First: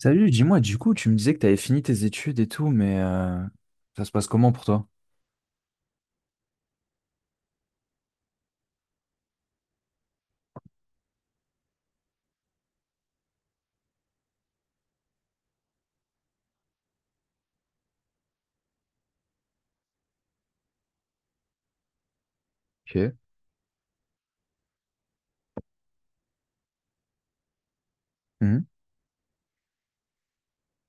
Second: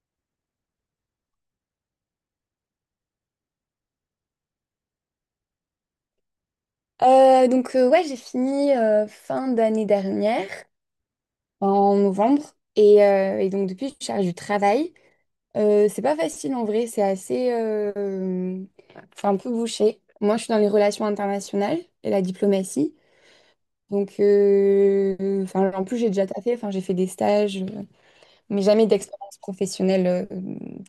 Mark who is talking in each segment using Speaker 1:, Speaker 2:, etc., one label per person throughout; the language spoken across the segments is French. Speaker 1: Salut, dis-moi, du coup, tu me disais que tu avais fini tes études et tout, mais ça se passe comment pour toi?
Speaker 2: Ouais, j'ai fini fin d'année dernière, en novembre, et donc depuis, je cherche du travail. C'est pas facile en vrai, c'est enfin, un peu bouché. Moi, je suis dans les relations internationales et la diplomatie.
Speaker 1: Ok.
Speaker 2: Enfin, en plus, j'ai déjà taffé, enfin, j'ai fait des stages, mais
Speaker 1: Mhm.
Speaker 2: jamais d'expérience professionnelle,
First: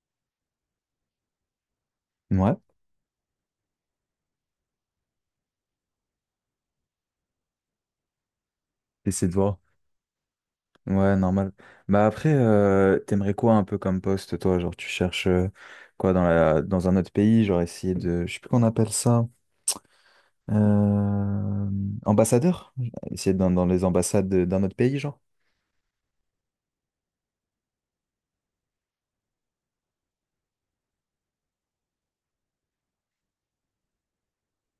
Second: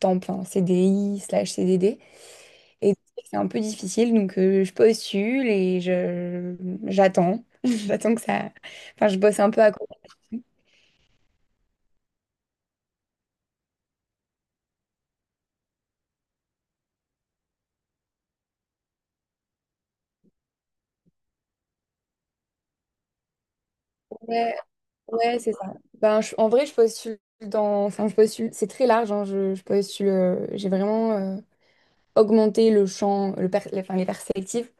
Speaker 2: temps plein, CDI slash CDD.
Speaker 1: Ouais,
Speaker 2: Et c'est un peu difficile, je postule et je j'attends. J'attends que ça. Enfin, je
Speaker 1: essaie de
Speaker 2: bosse un
Speaker 1: voir.
Speaker 2: peu à côté.
Speaker 1: Ouais, normal. Bah après, t'aimerais quoi un peu comme poste, toi? Genre, tu cherches quoi dans un autre pays? Genre, essayer de, je sais plus qu'on appelle ça, euh, ambassadeur? Essayer d'être dans les
Speaker 2: Ouais,
Speaker 1: d'un autre pays, genre?
Speaker 2: ouais, c'est ça. En vrai, je postule dans. Enfin, je postule. C'est très large, je postule. J'ai vraiment augmenté le champ, enfin, les perspectives,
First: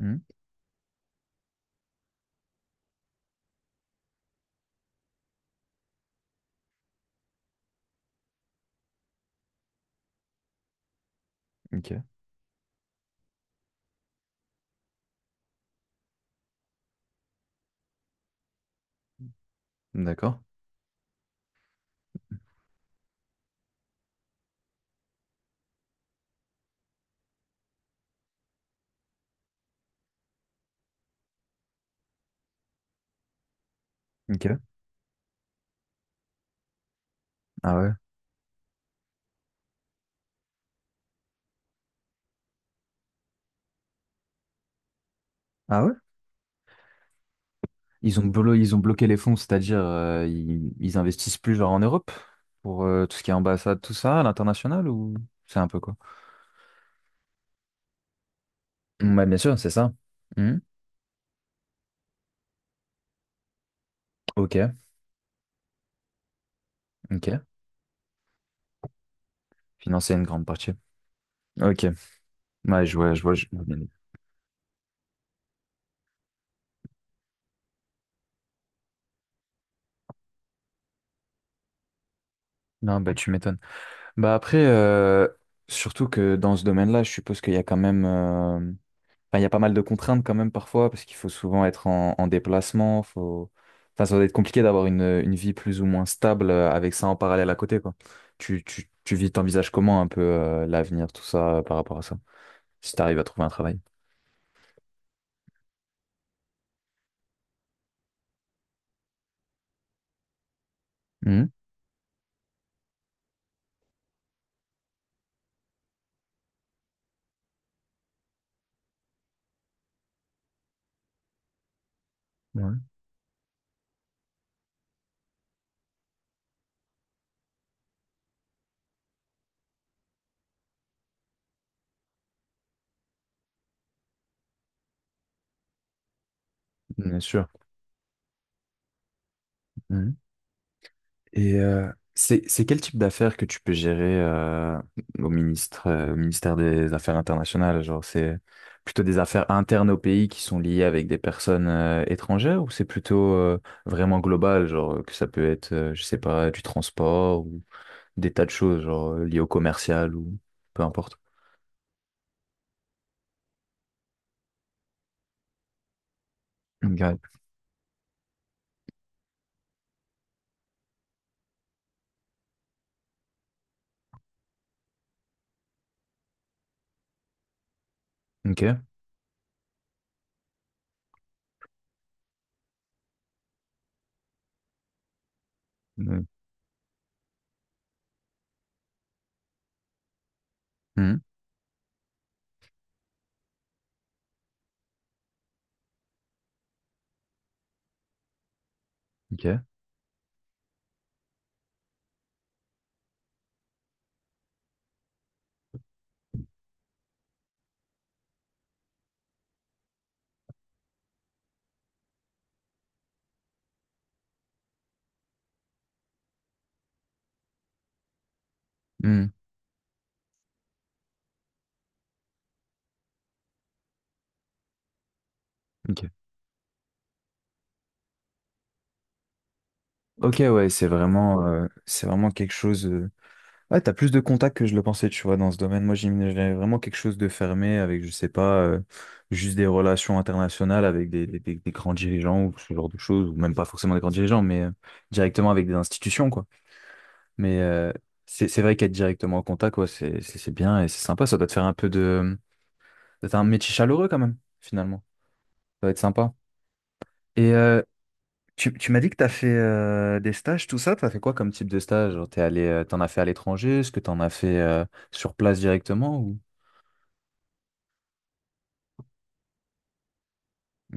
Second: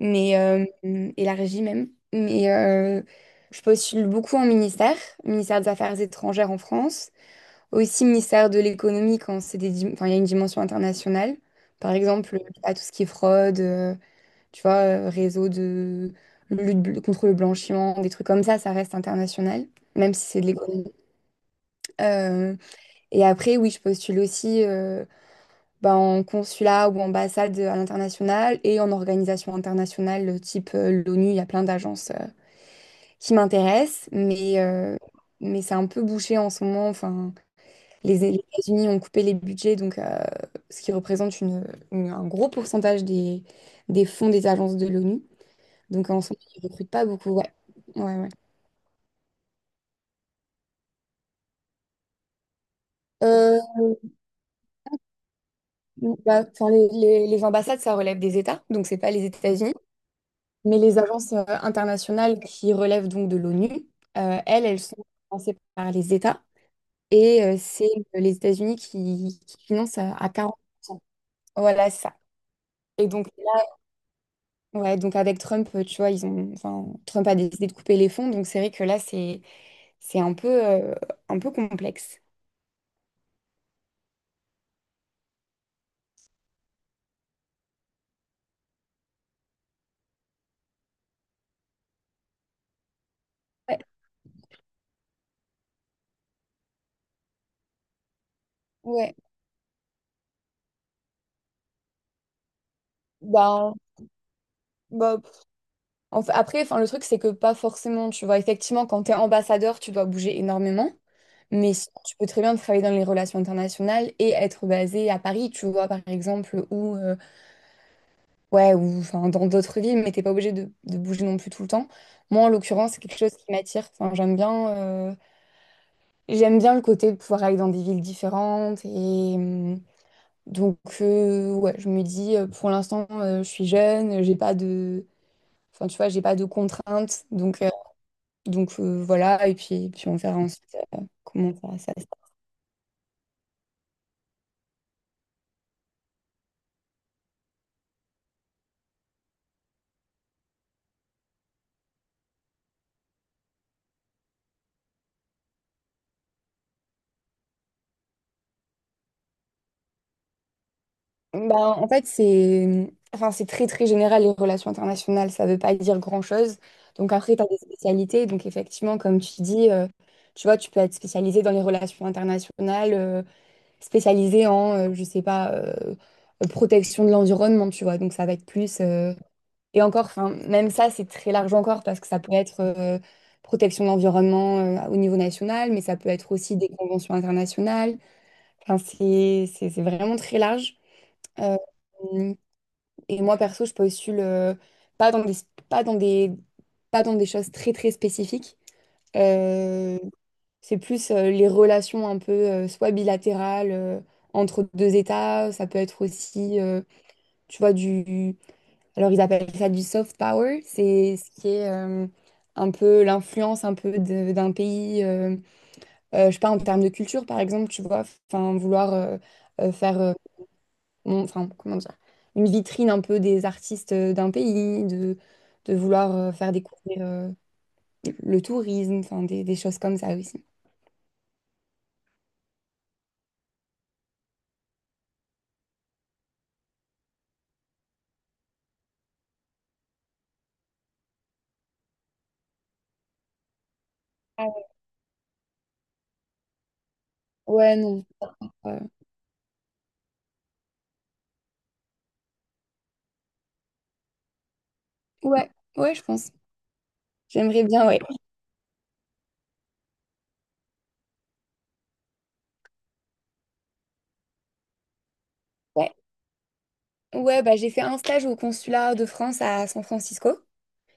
Speaker 1: Mhm.
Speaker 2: mais euh, et la régie même. Je postule beaucoup en ministère, ministère des Affaires étrangères en France. Aussi ministère de l'économie quand c'est enfin, il y a une dimension internationale.
Speaker 1: Ok,
Speaker 2: Par exemple, à tout ce qui est fraude, tu vois, réseau de lutte contre le blanchiment, des trucs comme ça reste international, même si
Speaker 1: d'accord.
Speaker 2: c'est de l'économie. Euh, et après, oui, je postule aussi, bah, en consulat ou ambassade à l'international et en organisation internationale type l'ONU. Il y a plein d'agences qui m'intéressent,
Speaker 1: Ok.
Speaker 2: mais c'est un peu bouché en ce moment. Enfin,
Speaker 1: Ah ouais.
Speaker 2: Les États-Unis ont coupé les budgets, ce qui représente un gros pourcentage des fonds des agences de l'ONU.
Speaker 1: Ah ouais?
Speaker 2: Donc en ce moment, ils ne recrutent pas beaucoup. Ouais. Ouais, ouais.
Speaker 1: Ils ont bloqué les fonds, c'est-à-dire ils investissent plus genre en Europe pour tout ce qui est
Speaker 2: Euh,
Speaker 1: ambassade, tout ça, à l'international ou c'est un peu quoi?
Speaker 2: bah, enfin, les, les ambassades, ça relève des États, donc c'est pas
Speaker 1: Mm,
Speaker 2: les
Speaker 1: ouais, bien sûr, c'est
Speaker 2: États-Unis.
Speaker 1: ça. Mhm.
Speaker 2: Mais les agences internationales qui relèvent donc de l'ONU,
Speaker 1: Ok,
Speaker 2: elles, elles sont financées par les États.
Speaker 1: ok.
Speaker 2: C'est les États-Unis qui financent
Speaker 1: Financer
Speaker 2: à
Speaker 1: une
Speaker 2: à
Speaker 1: grande partie.
Speaker 2: 40%.
Speaker 1: Ok.
Speaker 2: Voilà, c'est ça.
Speaker 1: Ouais, je
Speaker 2: Et
Speaker 1: vois, je
Speaker 2: donc,
Speaker 1: vois, je vois bien.
Speaker 2: ouais, donc avec Trump, tu vois, ils ont, enfin, Trump a décidé de couper les fonds, donc c'est vrai que là, c'est un peu, un peu complexe.
Speaker 1: Non, bah tu m'étonnes. Bah après, surtout que dans ce domaine-là, je suppose qu'il y a quand même. Enfin, il y a pas mal de contraintes quand même parfois, parce qu'il faut souvent être en déplacement. Faut...
Speaker 2: Ouais,
Speaker 1: Enfin, ça doit être compliqué d'avoir une vie plus ou moins stable avec ça en parallèle à côté, quoi.
Speaker 2: ouais.
Speaker 1: Tu vis, t'envisages comment un peu l'avenir, tout ça, par rapport à ça, si t'arrives à trouver un
Speaker 2: Bah,
Speaker 1: travail.
Speaker 2: bah, pff. En fait, après, enfin, le truc, c'est que pas forcément, tu vois, effectivement, quand tu es ambassadeur, tu dois bouger énormément,
Speaker 1: Mhm.
Speaker 2: mais sinon, tu peux très bien travailler dans les relations internationales et être basé à Paris, tu vois, par exemple, ou, ouais, ou enfin, dans d'autres villes, mais t'es pas obligé de bouger non plus tout le temps. Moi, en
Speaker 1: Ouais,
Speaker 2: l'occurrence, c'est quelque chose qui m'attire. Enfin, j'aime bien. J'aime bien le côté de pouvoir aller dans des villes différentes. Ouais, je me dis, pour l'instant, je suis jeune, j'ai pas de, enfin, tu vois, j'ai pas de
Speaker 1: bien
Speaker 2: contraintes.
Speaker 1: sûr.
Speaker 2: Voilà. Et puis, puis
Speaker 1: Mhm.
Speaker 2: on verra ensuite comment
Speaker 1: Et
Speaker 2: ça,
Speaker 1: euh,
Speaker 2: ça se passe.
Speaker 1: c'est quel type d'affaires que tu peux gérer au ministre au ministère des Affaires internationales? Genre c'est plutôt des affaires internes au pays qui sont liées avec des personnes étrangères ou c'est plutôt vraiment global, genre que ça peut être je sais pas du transport ou des tas de choses genre liées au commercial ou peu importe.
Speaker 2: Bah, en fait, enfin, c'est très, très général, les relations internationales. Ça veut pas dire grand-chose. Donc,
Speaker 1: Ok.
Speaker 2: après, tu as des spécialités. Donc, effectivement, comme tu dis, tu vois, tu peux être spécialisé dans les relations internationales. Spécialisé en, je sais pas, protection de l'environnement, tu vois. Donc ça va être
Speaker 1: Ok.
Speaker 2: plus. Et encore, enfin, même ça, c'est très large encore parce que ça peut être protection de l'environnement au niveau national, mais ça peut
Speaker 1: Mm.
Speaker 2: être aussi des conventions internationales. Enfin, c'est vraiment très large.
Speaker 1: Mm.
Speaker 2: Euh, et moi, perso, je postule pas dans des, pas dans des, pas dans des choses très, très spécifiques.
Speaker 1: Ok.
Speaker 2: Euh, c'est plus les relations un peu soit bilatérales entre deux États, ça peut être aussi, tu vois, du... Alors ils appellent ça du soft power, c'est ce qui est un peu l'influence un peu d'un pays, je sais pas, en termes de culture par exemple, tu vois, enfin
Speaker 1: Mm.
Speaker 2: euh, faire, euh, enfin comment dire, une vitrine un peu des artistes d'un pays, de
Speaker 1: Ok.
Speaker 2: vouloir faire découvrir le tourisme, enfin des choses comme ça
Speaker 1: Ok,
Speaker 2: aussi.
Speaker 1: ouais, c'est vraiment quelque chose. Ouais, t'as plus de contacts que je le pensais, tu vois, dans ce domaine. Moi, j'imaginais vraiment quelque chose de fermé avec, je sais pas, juste des relations internationales avec des grands dirigeants ou ce genre de choses, ou même pas forcément des grands dirigeants,
Speaker 2: Ah
Speaker 1: mais
Speaker 2: ouais,
Speaker 1: euh, directement avec des institutions, quoi. Mais
Speaker 2: ouais,
Speaker 1: euh,
Speaker 2: non.
Speaker 1: c'est vrai
Speaker 2: Euh,
Speaker 1: qu'être directement en contact, ouais, c'est bien et c'est sympa. Ça doit te faire un peu de... D'être un métier chaleureux, quand même, finalement.
Speaker 2: ouais,
Speaker 1: Ça va
Speaker 2: ouais,
Speaker 1: être
Speaker 2: je pense.
Speaker 1: sympa. Et
Speaker 2: J'aimerais
Speaker 1: euh,
Speaker 2: bien, ouais.
Speaker 1: tu m'as dit que t'as fait des stages, tout ça. T'as fait quoi comme type de stage? Genre, t'es allé, t'en as fait à l'étranger? Est-ce que t'en as fait sur place
Speaker 2: Ouais,
Speaker 1: directement ou...
Speaker 2: ouais bah, j'ai fait un stage au consulat de France à San Francisco.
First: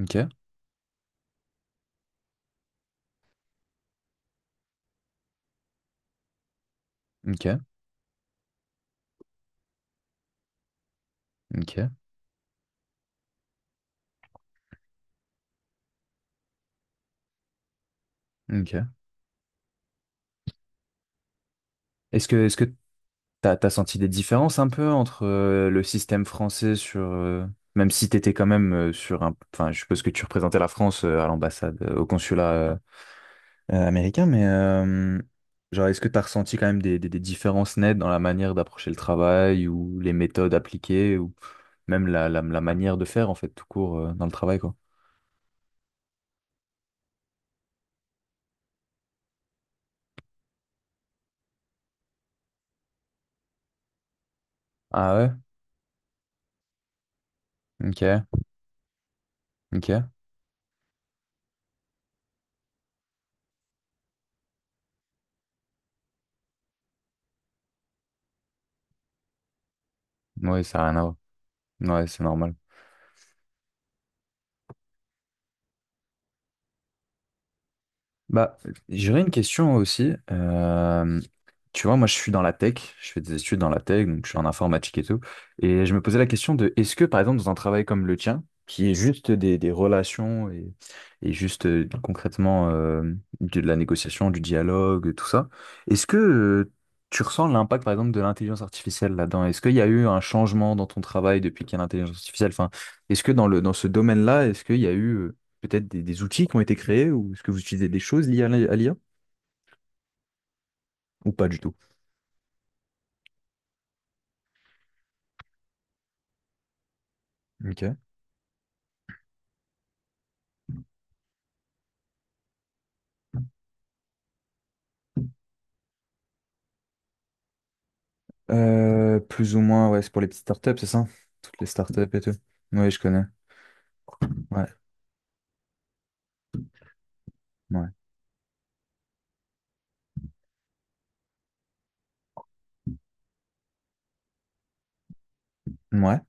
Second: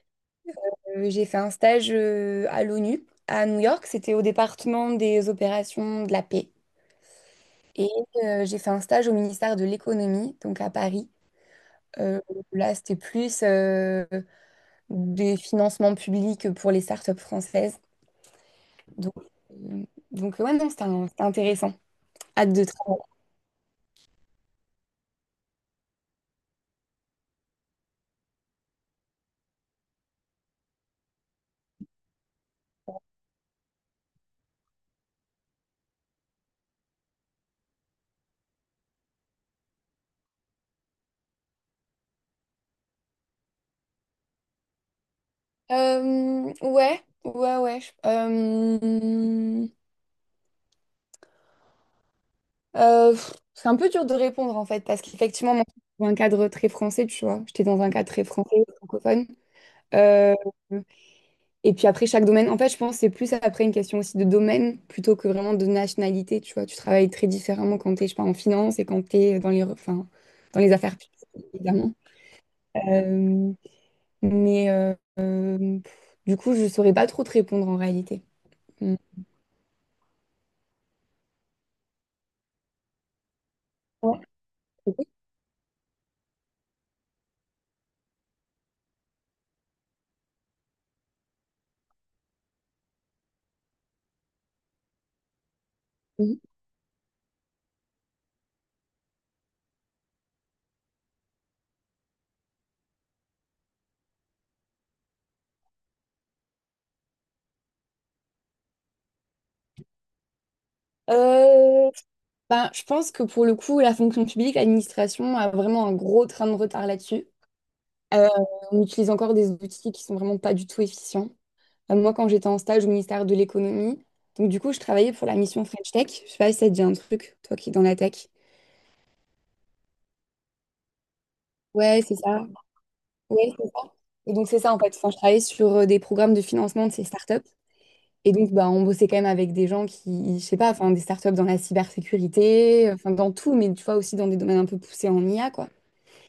Speaker 1: OK,
Speaker 2: J'ai fait un stage à l'ONU, à New York. C'était au département des opérations de la paix.
Speaker 1: OK,
Speaker 2: Et j'ai fait un stage au ministère de l'économie, donc à Paris.
Speaker 1: OK,
Speaker 2: Euh, là, c'était plus des financements publics pour les startups françaises.
Speaker 1: OK.
Speaker 2: Donc, euh, donc ouais, non, c'était intéressant.
Speaker 1: Est-ce que
Speaker 2: Hâte
Speaker 1: est-ce que
Speaker 2: de travailler.
Speaker 1: t'as senti des différences un peu entre le système français sur même si t'étais quand même sur un enfin je suppose que tu représentais la France à l'ambassade au consulat américain mais genre est-ce que t'as ressenti quand même des différences nettes dans la manière d'approcher le travail ou les méthodes appliquées ou même la manière de faire en fait tout court dans le travail quoi.
Speaker 2: Ouais, ouais, ouais. C'est un peu dur de répondre en fait, parce
Speaker 1: Ah ouais?
Speaker 2: qu'effectivement, moi, je suis dans un cadre très français, tu vois. J'étais dans un cadre
Speaker 1: OK,
Speaker 2: très français, francophone.
Speaker 1: OK.
Speaker 2: Euh, et puis après, chaque domaine, en fait, je pense que c'est plus après une question aussi de domaine plutôt que vraiment de nationalité, tu vois. Tu travailles très différemment quand t'es, je sais pas, en finance et quand t'es dans les, enfin, dans
Speaker 1: Ouais,
Speaker 2: les
Speaker 1: ça a rien
Speaker 2: affaires
Speaker 1: à voir.
Speaker 2: publiques, évidemment.
Speaker 1: Ouais, c'est normal.
Speaker 2: Euh, mais euh, du coup, je saurais pas trop te répondre en réalité.
Speaker 1: Bah,
Speaker 2: Mm.
Speaker 1: j'aurais une question aussi. Tu vois, moi, je suis dans la tech, je fais des études dans la tech, donc je suis en informatique et
Speaker 2: Ouais.
Speaker 1: tout. Et je me posais la question de, est-ce que, par exemple, dans un travail comme le tien, qui est juste des relations et et juste concrètement de la négociation, du dialogue, tout ça, est-ce que tu ressens l'impact, par exemple, de l'intelligence artificielle là-dedans? Est-ce qu'il y a eu un changement dans ton travail depuis qu'il y a l'intelligence artificielle? Enfin, est-ce que dans dans ce domaine-là, est-ce qu'il y a eu peut-être des outils qui ont été créés ou est-ce que vous utilisez des choses liées à à ou pas du tout?
Speaker 2: Euh, ben, je pense que pour le coup, la fonction publique, l'administration a vraiment un gros train de retard là-dessus.
Speaker 1: Ok.
Speaker 2: Euh, on utilise encore des outils qui sont vraiment pas du tout efficients. Moi, quand j'étais en stage au ministère de l'économie, donc du coup, je travaillais pour la mission French Tech. Je sais pas si ça te dit un truc, toi qui es dans la tech.
Speaker 1: Plus ou moins, ouais, c'est pour les petites startups, c'est ça? Toutes les startups
Speaker 2: Ouais, c'est
Speaker 1: et tout.
Speaker 2: ça.
Speaker 1: Oui, je connais.
Speaker 2: Ouais, c'est ça. Et donc, c'est
Speaker 1: Ouais,
Speaker 2: ça en fait. Enfin, je travaillais sur des programmes de financement de ces startups.
Speaker 1: ouais.
Speaker 2: Et donc, bah, on bossait quand même avec des gens qui, je sais pas, enfin, des startups dans la cybersécurité, enfin, dans tout, mais tu vois, aussi dans des domaines un peu poussés en IA, quoi.
Speaker 1: Ouais.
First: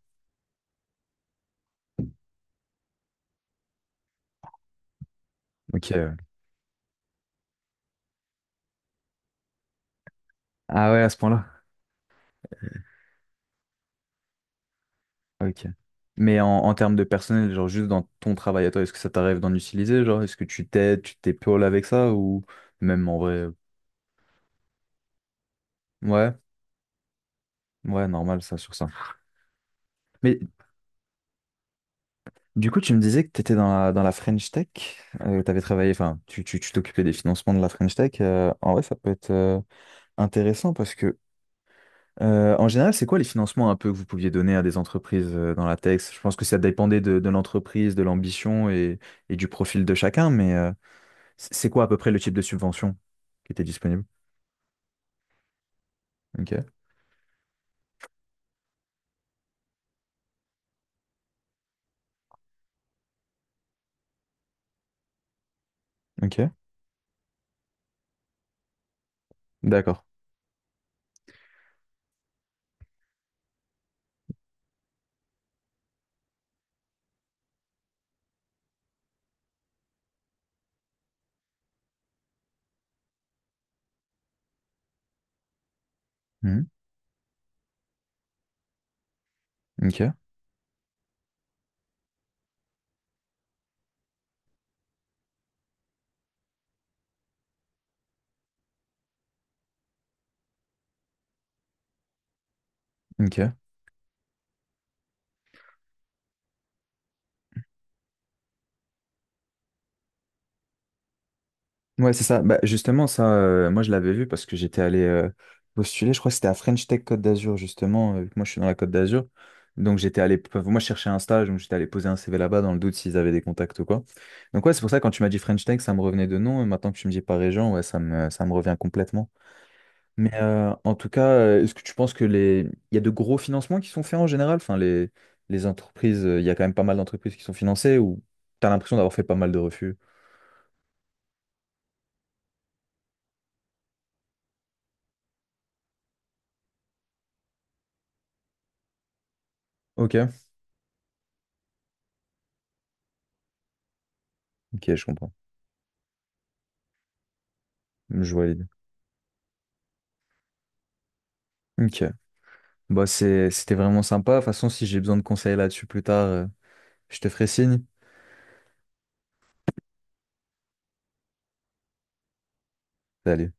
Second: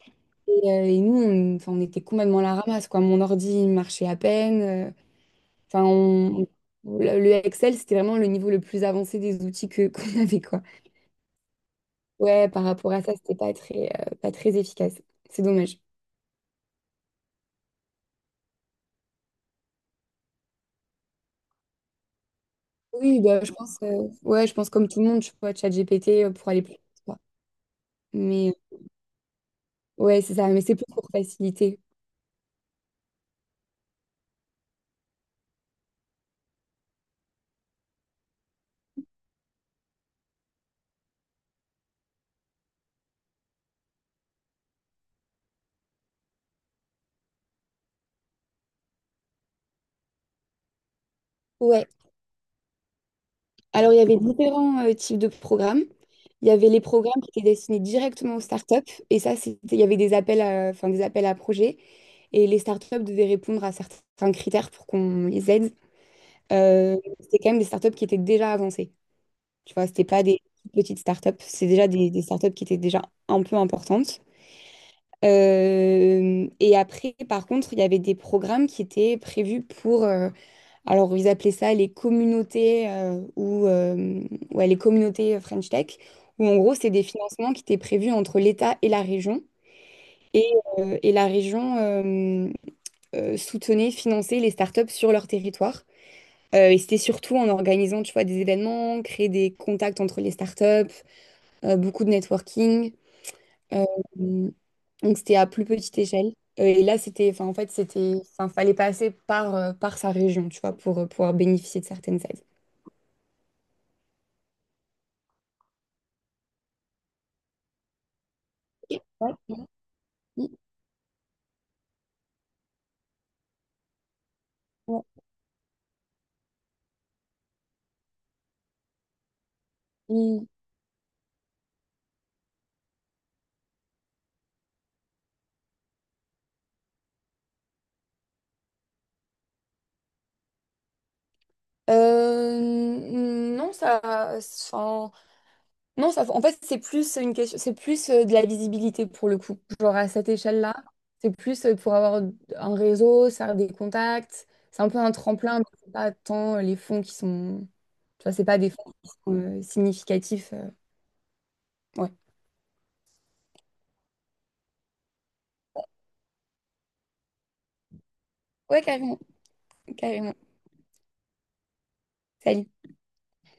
Speaker 2: Et nous, on, enfin, on était complètement à la ramasse, quoi. Mon ordi il marchait à peine. Enfin,
Speaker 1: Ok, ouais.
Speaker 2: le Excel, c'était vraiment le niveau le plus avancé des outils que qu'on avait, quoi.
Speaker 1: Ah ouais, à ce point-là.
Speaker 2: Ouais, par rapport à ça, c'était pas très, pas très efficace. C'est
Speaker 1: Ok.
Speaker 2: dommage.
Speaker 1: Mais en termes de personnel, genre juste dans ton travail à toi, est-ce que ça t'arrive d'en utiliser? Genre, est-ce que tu t'aides, tu t'épaules avec ça ou même en
Speaker 2: Oui,
Speaker 1: vrai?
Speaker 2: bah, je pense, ouais, je pense comme tout le monde, tu vois, ChatGPT
Speaker 1: Ouais,
Speaker 2: pour aller plus vite, quoi.
Speaker 1: ouais, normal
Speaker 2: Mais
Speaker 1: ça
Speaker 2: euh,
Speaker 1: sur ça.
Speaker 2: ouais, c'est
Speaker 1: Mais
Speaker 2: ça. Mais c'est plus pour faciliter.
Speaker 1: du coup, tu me disais que tu étais dans dans la French Tech, tu avais travaillé, enfin, tu t'occupais des financements de la French Tech. En vrai, ça peut être intéressant parce que, en général, c'est quoi les financements un peu que vous pouviez donner à des entreprises dans la tech? Je pense que ça dépendait de l'entreprise, de l'ambition et du profil de chacun, mais c'est quoi à
Speaker 2: Ouais.
Speaker 1: peu près le type de subvention qui était
Speaker 2: Alors, il y
Speaker 1: disponible?
Speaker 2: avait différents types de programmes. Il y avait
Speaker 1: Ok,
Speaker 2: les programmes qui étaient destinés directement aux startups, et ça, c'était, il y avait des appels à, enfin, des appels à projets. Et les startups devaient répondre à certains critères pour qu'on les aide.
Speaker 1: ok,
Speaker 2: C'était quand même des startups qui étaient déjà avancées. Tu vois,
Speaker 1: d'accord.
Speaker 2: c'était pas des petites startups, c'est déjà des startups qui étaient déjà un peu importantes. Et après, par contre, il y avait des programmes qui étaient prévus pour, alors ils appelaient ça les communautés ou ouais, les communautés French Tech, où en
Speaker 1: Mhm,
Speaker 2: gros, c'est des financements qui étaient prévus entre l'État et la région.
Speaker 1: ok,
Speaker 2: Et, et la région soutenait, finançait les startups sur leur territoire. Et c'était surtout en organisant, tu vois, des événements, créer des contacts entre les startups, beaucoup de networking.
Speaker 1: ok.
Speaker 2: Euh, donc c'était à plus petite échelle. Et là, c'était, enfin, en fait, c'était, enfin, fallait passer par, par sa région, tu vois, pour pouvoir bénéficier de
Speaker 1: Ouais,
Speaker 2: certaines
Speaker 1: c'est ça.
Speaker 2: aides.
Speaker 1: Bah, justement, ça, moi, je l'avais vu parce que j'étais allé postuler. Je crois que c'était à French Tech Côte d'Azur, justement. Euh, vu que moi, je suis dans la Côte d'Azur. Donc, j'étais allé.
Speaker 2: Mm,
Speaker 1: Enfin, moi, je cherchais un stage, donc j'étais allé poser un CV là-bas dans le doute s'ils avaient des contacts ou quoi. Donc, ouais, c'est pour ça,
Speaker 2: ouais,
Speaker 1: quand tu m'as dit French Tech, ça me revenait de nom. Et maintenant que tu me dis par région, ouais, ça me revient complètement. Mais
Speaker 2: mm.
Speaker 1: euh, en tout cas, est-ce que tu penses que les... il y a de gros financements qui sont faits en général? Enfin, les entreprises, il y a quand même pas mal d'entreprises qui sont financées ou t'as l'impression d'avoir fait pas mal de refus?
Speaker 2: Euh, non, ça, non, ça, en fait, c'est plus une question, c'est plus de la visibilité pour le coup. Genre à
Speaker 1: Ok,
Speaker 2: cette échelle-là, c'est plus pour avoir un réseau, ça a des contacts. C'est un
Speaker 1: ok,
Speaker 2: peu
Speaker 1: je
Speaker 2: un
Speaker 1: comprends.
Speaker 2: tremplin, mais c'est pas tant les fonds qui sont. Tu vois,
Speaker 1: Je
Speaker 2: c'est
Speaker 1: vois
Speaker 2: pas des fonds qui sont significatifs.
Speaker 1: Ok.
Speaker 2: Ouais.
Speaker 1: Bah, c'était vraiment sympa. De toute façon, si j'ai besoin de conseils là-dessus plus tard, je te ferai signe.
Speaker 2: Ouais, carrément, carrément. Salut.
Speaker 1: Salut.